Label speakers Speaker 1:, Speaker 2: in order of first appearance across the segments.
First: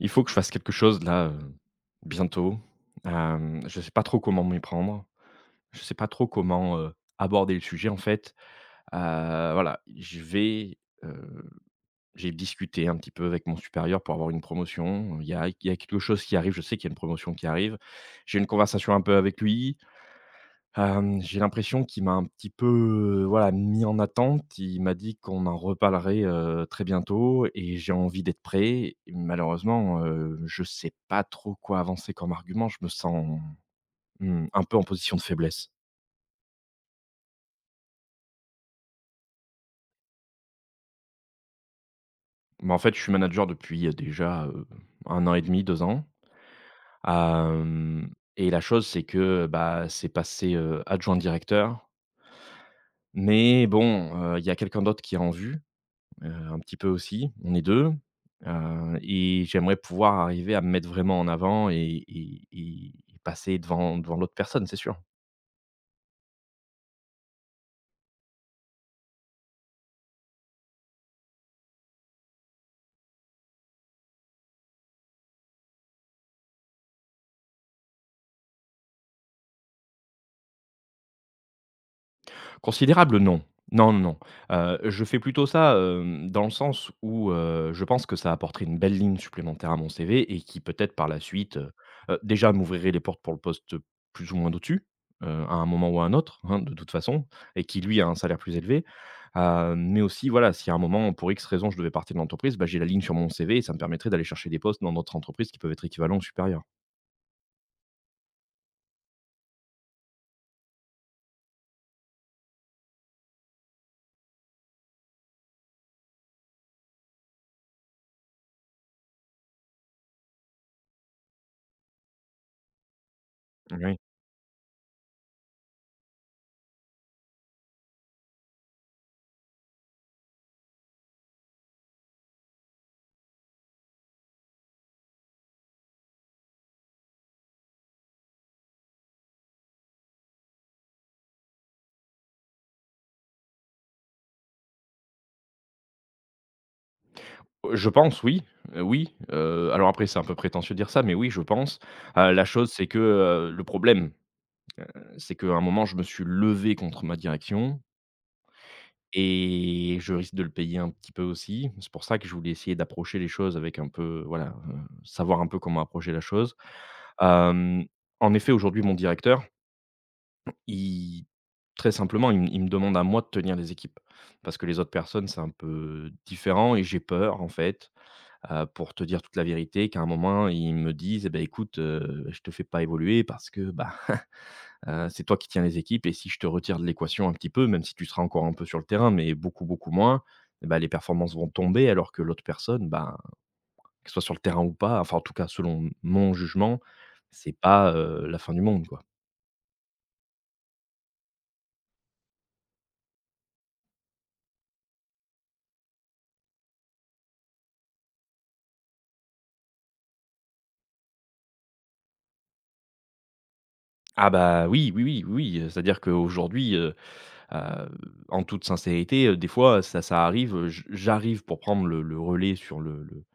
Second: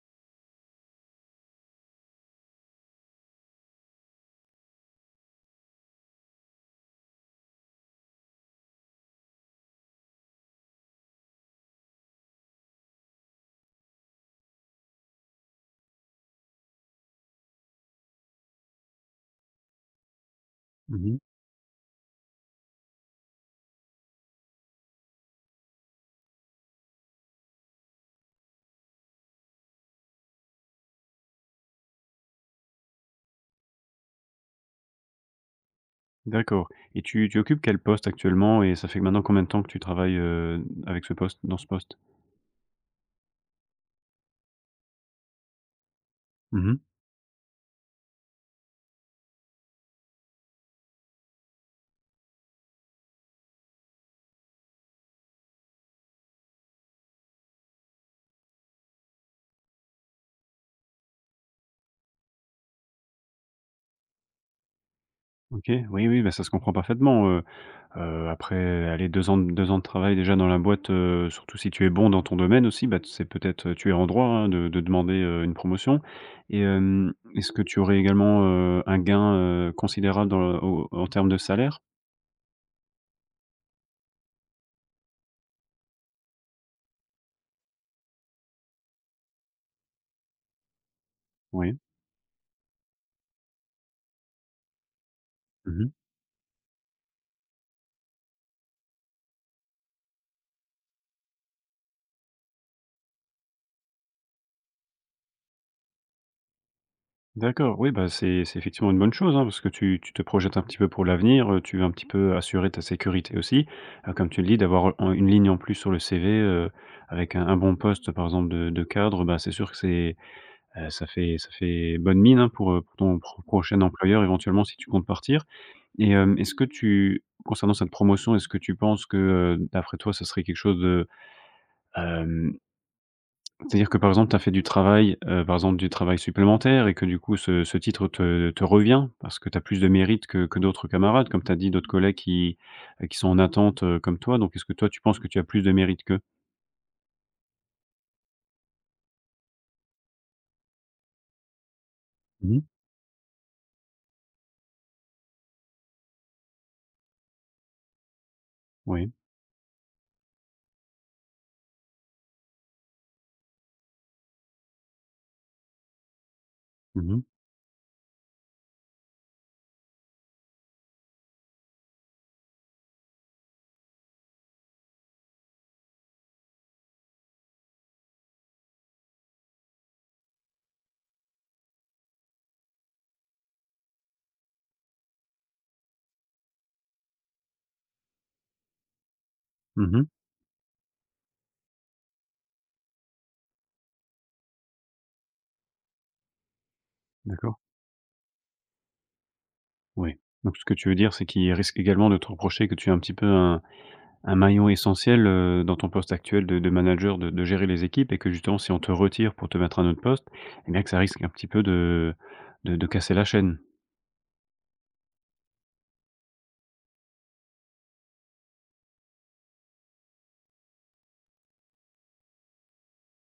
Speaker 1: Il faut que je fasse quelque chose là, bientôt. Je sais pas trop comment m'y prendre. Je sais pas trop comment, aborder le sujet en fait. Heu, voilà, heu, j'ai discuté un petit peu avec mon supérieur pour avoir une promotion. Il y a quelque chose qui arrive, je sais qu'il y a une promotion qui arrive. J'ai une conversation un peu avec lui.
Speaker 2: Mmh.
Speaker 1: J'ai l'impression qu'il m'a un petit peu, voilà, mis en attente. Il m'a dit qu'on en reparlerait, très bientôt, et j'ai envie d'être prêt. Et malheureusement, je sais pas trop quoi avancer comme argument. Je me sens, mmh, un peu en position de faiblesse.
Speaker 2: D'accord, et tu occupes quel poste actuellement, et ça fait maintenant combien de temps que tu travailles, avec ce poste dans ce poste?
Speaker 1: Mais en fait, je suis manager depuis, déjà, 1 an et demi, 2 ans.
Speaker 2: Mmh.
Speaker 1: Hem Et la chose, c'est que, bah, c'est passé, adjoint directeur. Mais bon, il y a quelqu'un d'autre qui est en vue, un petit peu aussi. On est 2, et j'aimerais pouvoir arriver à me mettre vraiment en avant et passer devant l'autre personne, c'est sûr.
Speaker 2: OK, oui, oui, bah, ça se comprend parfaitement. Après, allez, 2 ans de 2 ans de travail déjà dans la boîte, surtout si tu es bon dans ton domaine aussi, bah, c'est peut-être, tu es en droit, hein, de demander une promotion. Et est-ce que tu aurais également, un gain considérable dans le au en termes de salaire?
Speaker 1: Considérable, non. Non, non, non. Je fais plutôt ça, dans le sens où, je pense que ça apporterait une belle ligne supplémentaire à mon CV, et qui peut-être par la suite,
Speaker 2: Oui.
Speaker 1: déjà m'ouvrirait les portes pour le poste plus ou moins d'au-dessus, à un
Speaker 2: Mmh.
Speaker 1: moment ou à un autre, hein, de toute façon, et qui lui a un salaire plus élevé. Mais aussi voilà, si à un moment pour X raison je devais partir de l'entreprise, bah, j'ai la ligne sur mon CV, et ça me permettrait d'aller chercher des postes dans d'autres entreprises qui peuvent être équivalents ou supérieurs.
Speaker 2: D'accord, oui, bah, c'est effectivement une bonne chose, hein, parce que tu te projettes un petit peu pour l'avenir, tu veux un petit peu assurer ta sécurité aussi. Comme tu le dis, d'avoir en une ligne en plus sur le CV, avec un bon poste, par exemple, de cadre, bah, c'est sûr que c'est, ça fait bonne mine, hein, pour ton prochain
Speaker 1: Oui.
Speaker 2: employeur, éventuellement, si tu comptes partir. Et est-ce que tu concernant cette promotion, est-ce que tu penses que, d'après toi, ça serait quelque chose de, c'est-à-dire que, par exemple, tu as fait du travail, par exemple, du travail supplémentaire et que, du coup, ce titre te revient parce que tu as plus de mérite que d'autres camarades, comme tu as dit, d'autres collègues qui sont en attente, comme toi. Donc est-ce que toi, tu penses que tu as plus de mérite qu'eux?
Speaker 1: Je pense oui, oui, alors après c'est un peu prétentieux de dire ça, mais oui je pense. La
Speaker 2: Mmh.
Speaker 1: chose c'est que, le problème, c'est qu'à un moment je me suis levé contre ma direction,
Speaker 2: Oui.
Speaker 1: et je risque de le payer un petit peu aussi. C'est pour ça que je voulais essayer d'approcher les choses avec un peu, voilà, savoir un peu comment approcher la chose.
Speaker 2: Mmh mh.
Speaker 1: Hem, En effet aujourd'hui mon directeur, il très simplement il me demande à moi de tenir les équipes. Parce que les autres personnes c'est un peu différent et j'ai peur en fait, pour te dire toute la vérité, qu'à un moment, ils me disent: «Eh beh, écoute, je te fais pas évoluer parce que, bah, c'est toi qui tiens les équipes et si je te retire de l'équation un petit peu, même si tu seras encore un peu sur le terrain, mais beaucoup, beaucoup
Speaker 2: Mmh.
Speaker 1: moins, eh bah, les performances vont tomber alors que l'autre personne, ben, qu'elle soit sur le terrain ou pas, enfin, en tout cas, selon mon jugement, c'est
Speaker 2: D'accord.
Speaker 1: pas, la fin du monde, quoi».
Speaker 2: Oui. Donc ce que tu veux dire, c'est qu'il risque également de te reprocher que tu es un petit peu un maillon essentiel, dans ton poste actuel de manager, de gérer les équipes, et que, justement, si on te retire pour te mettre à un autre poste, eh bien, que ça risque un petit peu de casser la chaîne.
Speaker 1: Ah bah, oui, oui, oui, oui, oui, c'est-à-dire qu'aujourd'hui, Heu, en toute sincérité, des fois, ça arrive, j'arrive pour prendre le relais sur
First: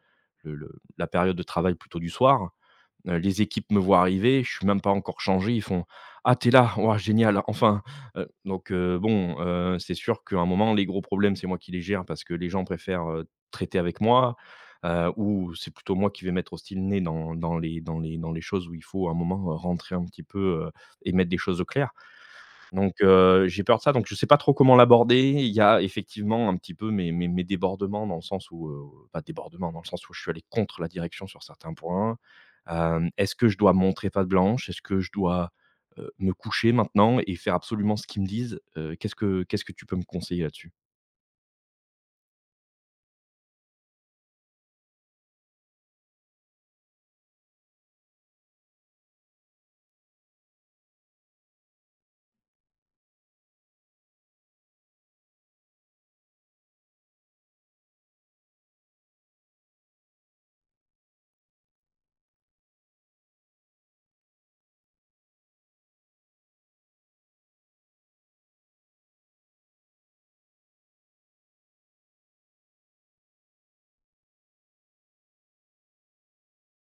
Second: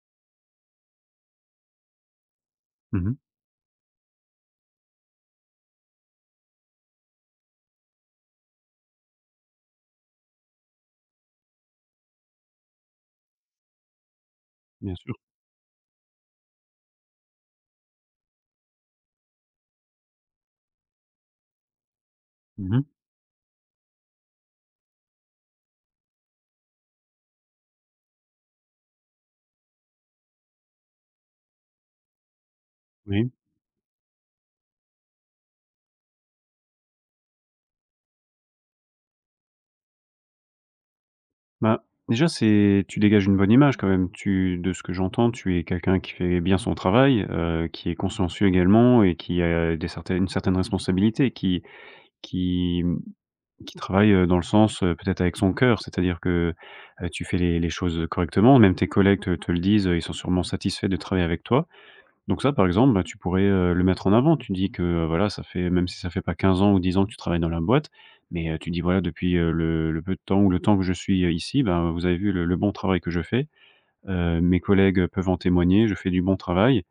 Speaker 1: le la période de travail plutôt du soir.
Speaker 2: Mmh.
Speaker 1: Les équipes me voient arriver, je suis même pas encore changé, ils font: «Ah t'es là? Waouh génial, enfin!» Donc bon, c'est sûr qu'à un moment, les gros problèmes, c'est moi qui les gère parce que les gens préfèrent, traiter avec moi,
Speaker 2: Bien sûr.
Speaker 1: ou c'est plutôt moi qui vais mettre aussi le nez dans les choses où il faut à un moment, rentrer un petit peu, et mettre des choses au clair.
Speaker 2: Mmh mh.
Speaker 1: Donc j'ai peur de ça, donc je sais pas trop comment l'aborder. Il y a effectivement un petit peu mes débordements, dans le sens où, pas débordements, dans le sens où je suis allé contre la direction sur certains points.
Speaker 2: Oui.
Speaker 1: Est-ce que je dois montrer patte blanche? Est-ce que je dois, me coucher maintenant et faire absolument ce qu'ils me disent? Qu'est-ce que tu peux me conseiller là-dessus?
Speaker 2: Bah, déjà, c'est tu dégages une bonne image quand même. Tu De ce que j'entends, tu es quelqu'un qui fait bien son travail, qui est consciencieux également et qui a des certaines une certaine responsabilité, qui qui, mmh, qui travaille, dans le sens, peut-être avec son cœur. C'est-à-dire que, tu fais les choses correctement. Même tes collègues te le disent, ils sont sûrement satisfaits de travailler avec toi. Donc ça, par exemple, bah, tu pourrais, le mettre en avant. Tu dis que, voilà, ça fait, même si ça fait pas 15 ans ou 10 ans que tu travailles dans la boîte, mais, tu dis: «Voilà, depuis, le peu de temps ou le temps que je suis, ici, ben, vous avez vu le bon travail que je fais. Mes collègues peuvent en témoigner, je fais du bon travail,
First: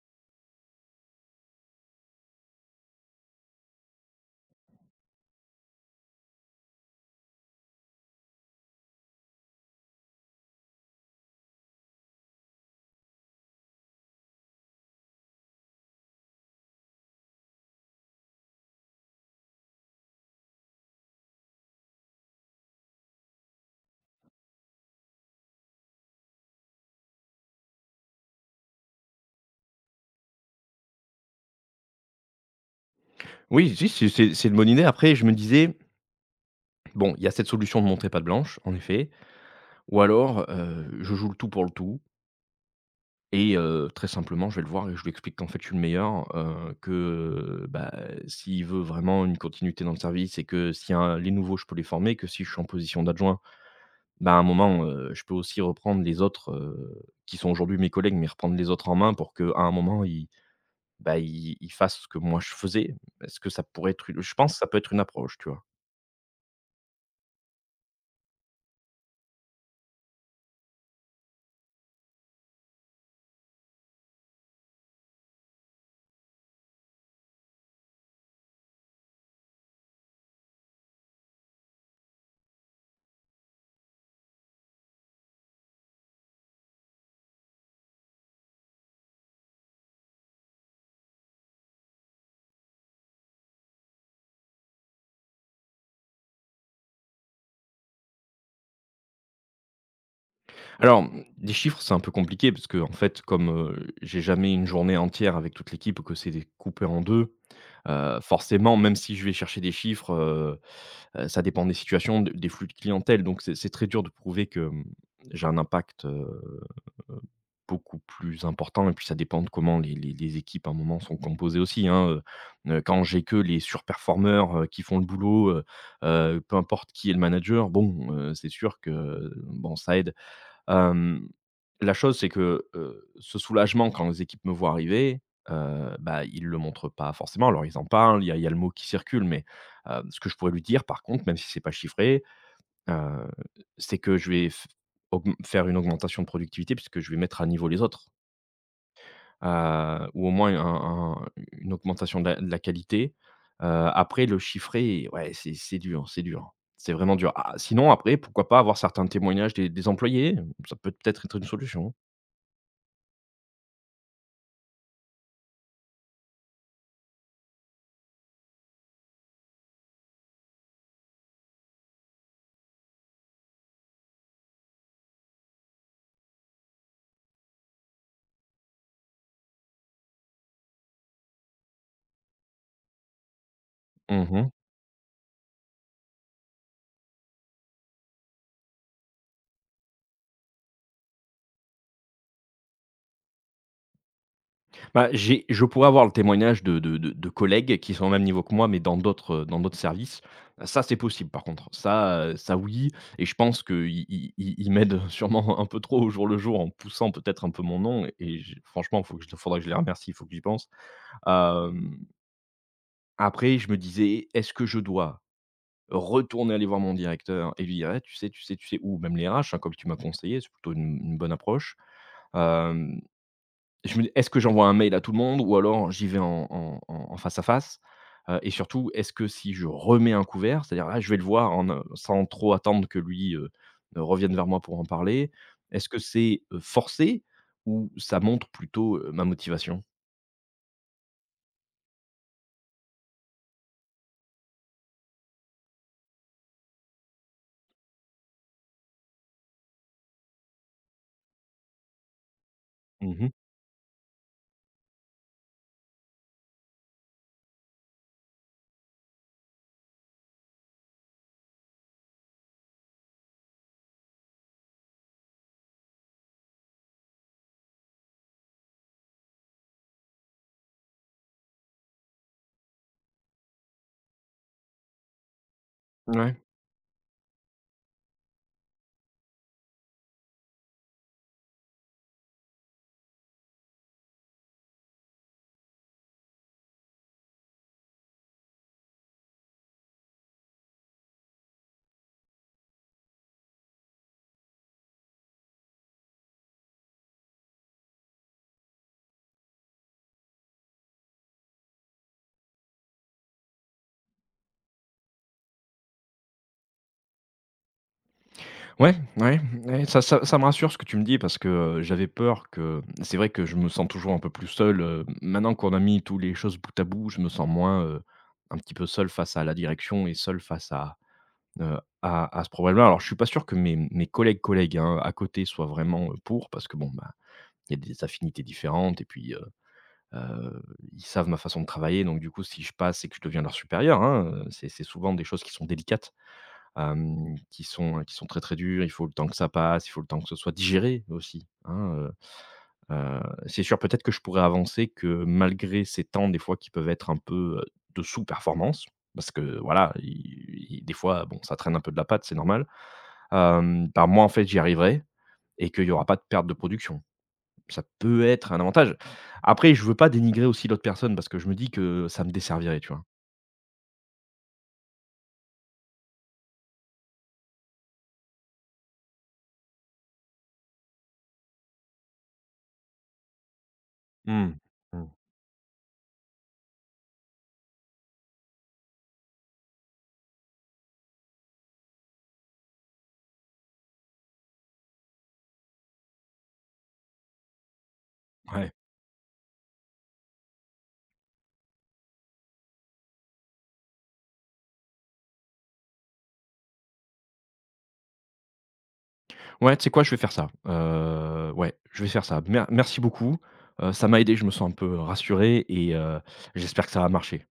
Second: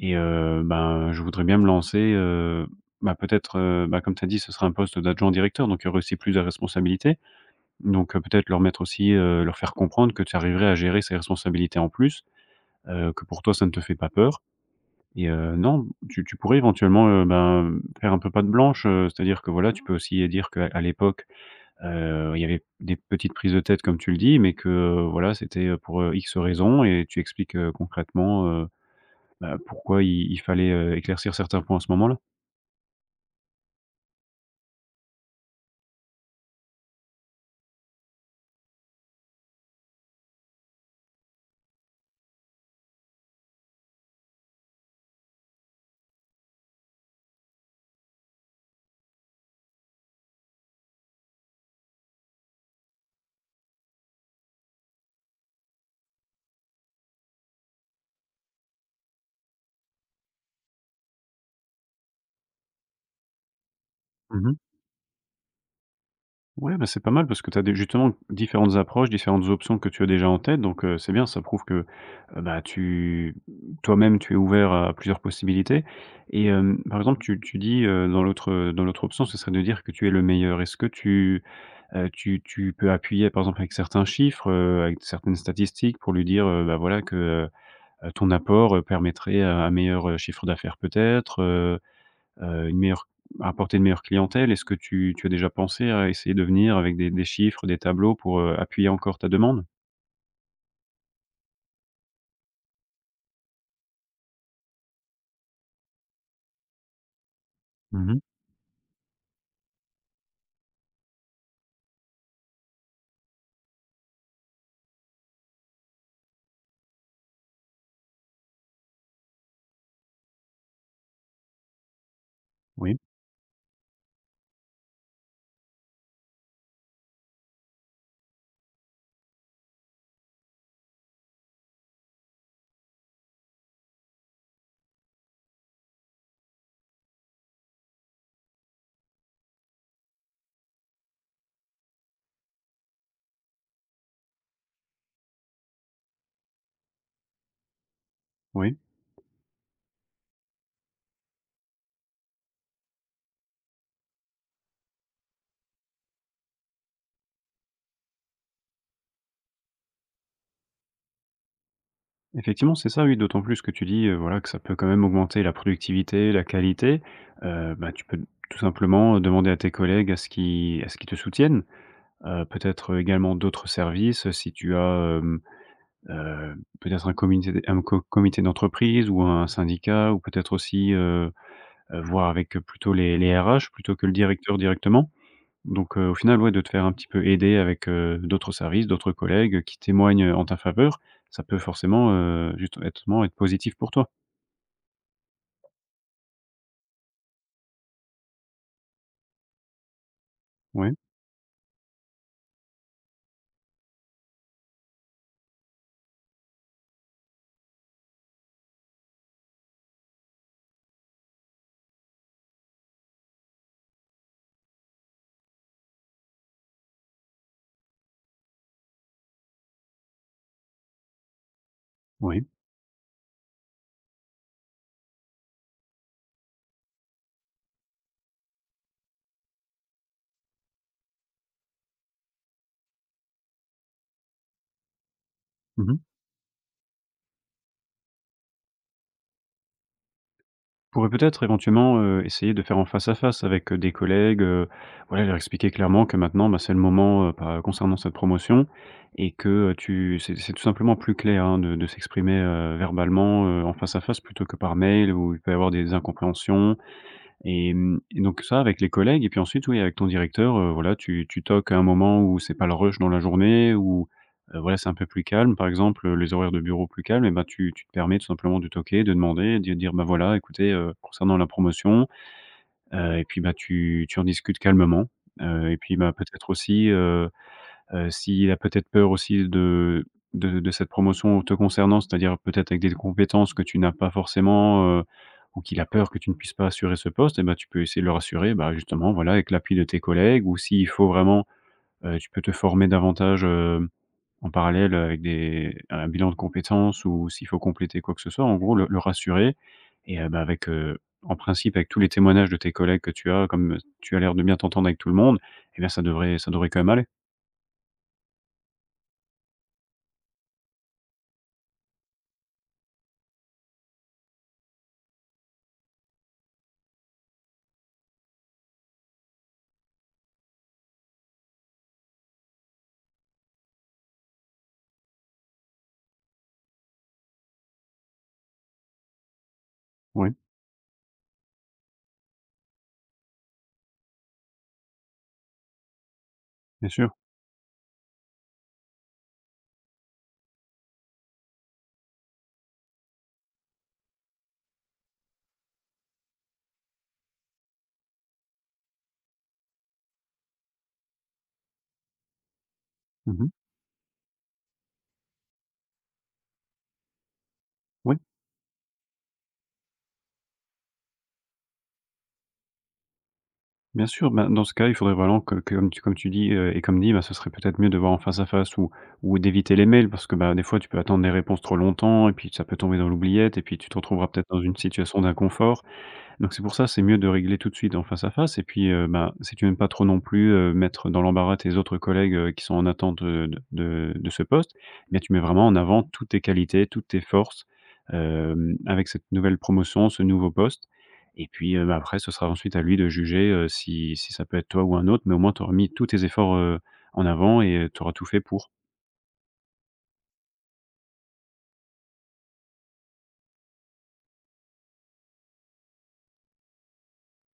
Speaker 2: et ben, je voudrais bien me lancer, bah, peut-être, bah, comme tu as dit, ce sera un poste d'adjoint directeur, donc il y aurait aussi plus de responsabilités. Donc, peut-être leur mettre aussi, leur faire comprendre que tu arriverais à gérer ces responsabilités en plus, que pour toi ça ne te fait pas peur. Et non, tu pourrais éventuellement, ben, faire un peu patte blanche, c'est-à-dire que voilà, tu peux aussi dire qu'à l'époque, il y avait des petites prises de tête comme tu le dis, mais que, voilà, c'était pour, X raisons, et tu expliques, concrètement, bah, pourquoi il fallait, éclaircir certains points à ce moment-là.
Speaker 1: Oui, si, c'est une bonne idée. Après, je me disais: «Bon, il y a cette solution de montrer patte blanche, en effet, ou alors, je joue le tout pour le tout. Et très simplement, je vais le voir et je lui explique qu'en fait, je suis le meilleur, que, bah, s'il veut vraiment une continuité dans le service, et que s'il y a un les nouveaux, je peux les former, que si je suis en position d'adjoint, bah, à un moment, je peux aussi reprendre les autres, qui sont aujourd'hui mes collègues, mais reprendre les autres en main pour qu'à un moment, ils, bah, ils fassent ce que moi je faisais. Est-ce que ça pourrait être une Je pense
Speaker 2: Mmh.
Speaker 1: que ça peut être une approche, tu vois?
Speaker 2: Ouais, bah, c'est pas mal parce que tu as des, justement, différentes approches, différentes options que tu as déjà en tête, donc c'est bien, ça prouve que, bah, tu toi-même, tu es ouvert à plusieurs possibilités. Et par exemple, tu dis, dans l'autre option, ce serait de dire que tu es le meilleur. Est-ce que tu peux appuyer, par exemple, avec certains chiffres, avec certaines statistiques pour lui dire, bah, voilà, que ton apport, permettrait un meilleur, chiffre d'affaires peut-être, une meilleure, à apporter une meilleure clientèle? Est-ce que tu as déjà pensé à essayer de venir avec des chiffres, des tableaux pour, appuyer encore ta demande?
Speaker 1: Alors, des chiffres, c'est un peu compliqué parce que en fait, comme, j'ai jamais une journée entière avec toute l'équipe, que c'est coupé en 2.
Speaker 2: Mmh.
Speaker 1: Forcément, même si je vais chercher des chiffres, ça dépend des situations, de des flux de clientèle, donc c'est très dur de prouver que, j'ai un impact, beaucoup plus important, et puis ça dépend de comment les équipes, à un moment, sont composées aussi, hein,
Speaker 2: Oui,
Speaker 1: quand j'ai que les surperformeurs, qui font le boulot, peu importe qui est le manager, bon, c'est sûr que, bon, ça aide. Hem, la chose, c'est que, ce soulagement quand les équipes me voient arriver, bah, ils ne le montrent pas forcément. Alors ils en parlent, il y a le mot qui circule, mais, ce que je pourrais lui dire par contre, même si c'est pas chiffré, heu, c'est que je vais f augmen faire une augmentation de productivité puisque je vais mettre à niveau les autres,
Speaker 2: oui.
Speaker 1: ou au moins un une augmentation de la qualité. Heu, Après le chiffré, ouais, c'est dur, c'est dur. C'est vraiment dur. Ah, sinon après, pourquoi pas avoir certains témoignages des employés? Ça peut peut-être être une solution.
Speaker 2: Effectivement, c'est ça, oui, d'autant plus que tu dis, voilà, que ça peut quand même augmenter la productivité, la qualité. Bah, tu peux tout simplement, demander à tes collègues à ce qu'ils te soutiennent. Peut-être également d'autres services, si tu as, heu, peut-être un comité, un co comité d'entreprise ou un syndicat, ou peut-être aussi, voir avec, plutôt les RH plutôt que le
Speaker 1: Mmh mh.
Speaker 2: directeur directement. Donc, au final, ouais, de te faire un petit peu aider avec, d'autres services, d'autres collègues qui témoignent en ta faveur, ça peut forcément, juste être positif pour toi.
Speaker 1: Bah, j'ai je pourrais avoir le témoignage de collègues qui sont au même niveau que moi, mais dans d'autres services. Ça,
Speaker 2: Oui,
Speaker 1: c'est possible par contre. Ça, ça oui, et je pense qu'ils ils ils ils m'aident sûrement un peu trop au jour le jour en poussant peut-être un peu mon nom, et je franchement, faut que je faudrait que je les remercie, il faut que j'y pense. Hem, Après je me disais: «Est-ce que je dois retourner aller voir mon directeur et lui dire: "Eh, tu sais, tu sais, tu sais» ou même les RH, hein, comme tu m'as conseillé, c'est plutôt une bonne approche.
Speaker 2: oui.
Speaker 1: Hem Je me dis: «Est-ce que j'envoie un mail à tout le monde ou alors j'y vais en en en en face à face?» Et surtout, est-ce que si je remets un couvert, c'est-à-dire là, je vais le voir en, sans trop attendre que lui, revienne vers moi pour en parler, est-ce
Speaker 2: Mmh
Speaker 1: que
Speaker 2: mh.
Speaker 1: c'est, forcé, ou ça montre plutôt, ma motivation?
Speaker 2: Pourrais peut-être éventuellement, essayer de faire en face à face avec, des collègues, voilà, leur expliquer clairement que maintenant, bah, c'est le moment, bah, concernant cette promotion, et que, tu c'est tout simplement plus clair, hein, de s'exprimer,
Speaker 1: Mmh.
Speaker 2: verbalement, en face à face plutôt que par mail où il peut y avoir des incompréhensions. Et donc ça avec les collègues, et puis ensuite, oui, avec ton directeur, voilà, tu toques à un moment où c'est pas le rush dans la journée, où, voilà, c'est un peu plus calme, par exemple, les horaires de bureau plus calmes, et ben, tu te permets tout simplement de toquer, de demander, de dire: «Bah, voilà, écoutez, concernant la promotion», et puis, bah, tu tu en discutes calmement, et puis, bah,
Speaker 1: Ouais.
Speaker 2: peut-être aussi, s'il a peut-être peur aussi de de cette promotion te concernant, c'est-à-dire peut-être avec des compétences que tu n'as pas forcément, ou qu'il a peur que tu ne puisses pas assurer ce poste, eh bah, tu peux essayer de le rassurer, bah, justement, voilà, avec l'appui de tes collègues, ou s'il faut vraiment, tu peux te former davantage, en parallèle, avec des un bilan de compétences, ou s'il faut compléter quoi que ce soit, en gros le rassurer. Et bah, avec, en principe, avec tous les témoignages de tes collègues que tu as, comme tu as l'air de bien t'entendre avec tout le monde, eh bien ça devrait quand même aller.
Speaker 1: Ouais, ouais, ouais, ça me rassure ce que tu me dis parce que, j'avais peur que c'est vrai que je me sens toujours un peu plus seul, maintenant qu'on a mis toutes les choses bout à bout, je me sens moins, un petit peu seul face à la direction, et seul face à ce problème-là. Alors je suis pas sûr que mes collègues, hein, à côté soient vraiment, pour, parce que bon, bah, il y a des affinités différentes, et puis,
Speaker 2: Oui,
Speaker 1: heu, ils savent ma façon de travailler, donc du coup si je passe et que je deviens leur supérieur, hein, c'est souvent des choses qui sont délicates,
Speaker 2: bien sûr.
Speaker 1: qui sont très, très dures. Il faut le temps que ça passe, il faut le temps que ce soit digéré aussi, hein, heu, c'est sûr peut-être que je pourrais avancer que malgré ces temps des fois qui peuvent être un peu, de sous-performance, parce que voilà, i i des fois, bon, ça traîne un peu de la patte, c'est normal.
Speaker 2: Mmh mh.
Speaker 1: Bah, moi, en fait, j'y arriverai, et qu'il y aura pas de perte de production. Ça
Speaker 2: Oui,
Speaker 1: peut être un avantage. Après, je veux pas dénigrer aussi l'autre personne parce que je me dis que ça me desservirait, tu vois?
Speaker 2: bien sûr. Ben, dans ce cas, il faudrait vraiment que, comme tu dis, et comme dit, ben, ce serait peut-être mieux de voir en face à face, ou d'éviter les mails parce que, bah, des fois, tu peux attendre des réponses trop longtemps et puis ça peut tomber dans l'oubliette et puis tu te retrouveras peut-être
Speaker 1: Mmh.
Speaker 2: dans une
Speaker 1: Mmh.
Speaker 2: situation d'inconfort. Donc c'est pour ça, c'est mieux de régler tout de suite en face à face, et puis, bah, si tu aimes pas trop non plus, mettre dans l'embarras tes autres collègues, qui sont en attente, de de ce poste, mais tu mets vraiment en avant toutes tes qualités, toutes tes forces,
Speaker 1: Ouais.
Speaker 2: avec cette nouvelle promotion, ce nouveau poste, et puis, bah, après ce sera ensuite à lui de juger, si si ça peut être toi ou un autre, mais au moins tu auras mis tous tes efforts, en avant, et tu auras tout fait pour.
Speaker 1: Ouais, tu sais quoi? Je vais faire ça. Ouais, je vais faire ça. Merci beaucoup. Ça m'a aidé, je me sens un peu rassuré, et j'espère que ça va marcher.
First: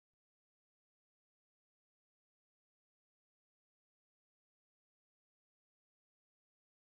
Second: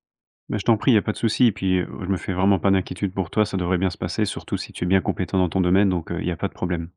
Speaker 2: Bah, je t'en prie, il y a pas de souci, et puis, je me fais vraiment pas d'inquiétude pour toi, ça devrait bien se passer, surtout si tu es bien compétent dans ton domaine, donc il y a pas de problème.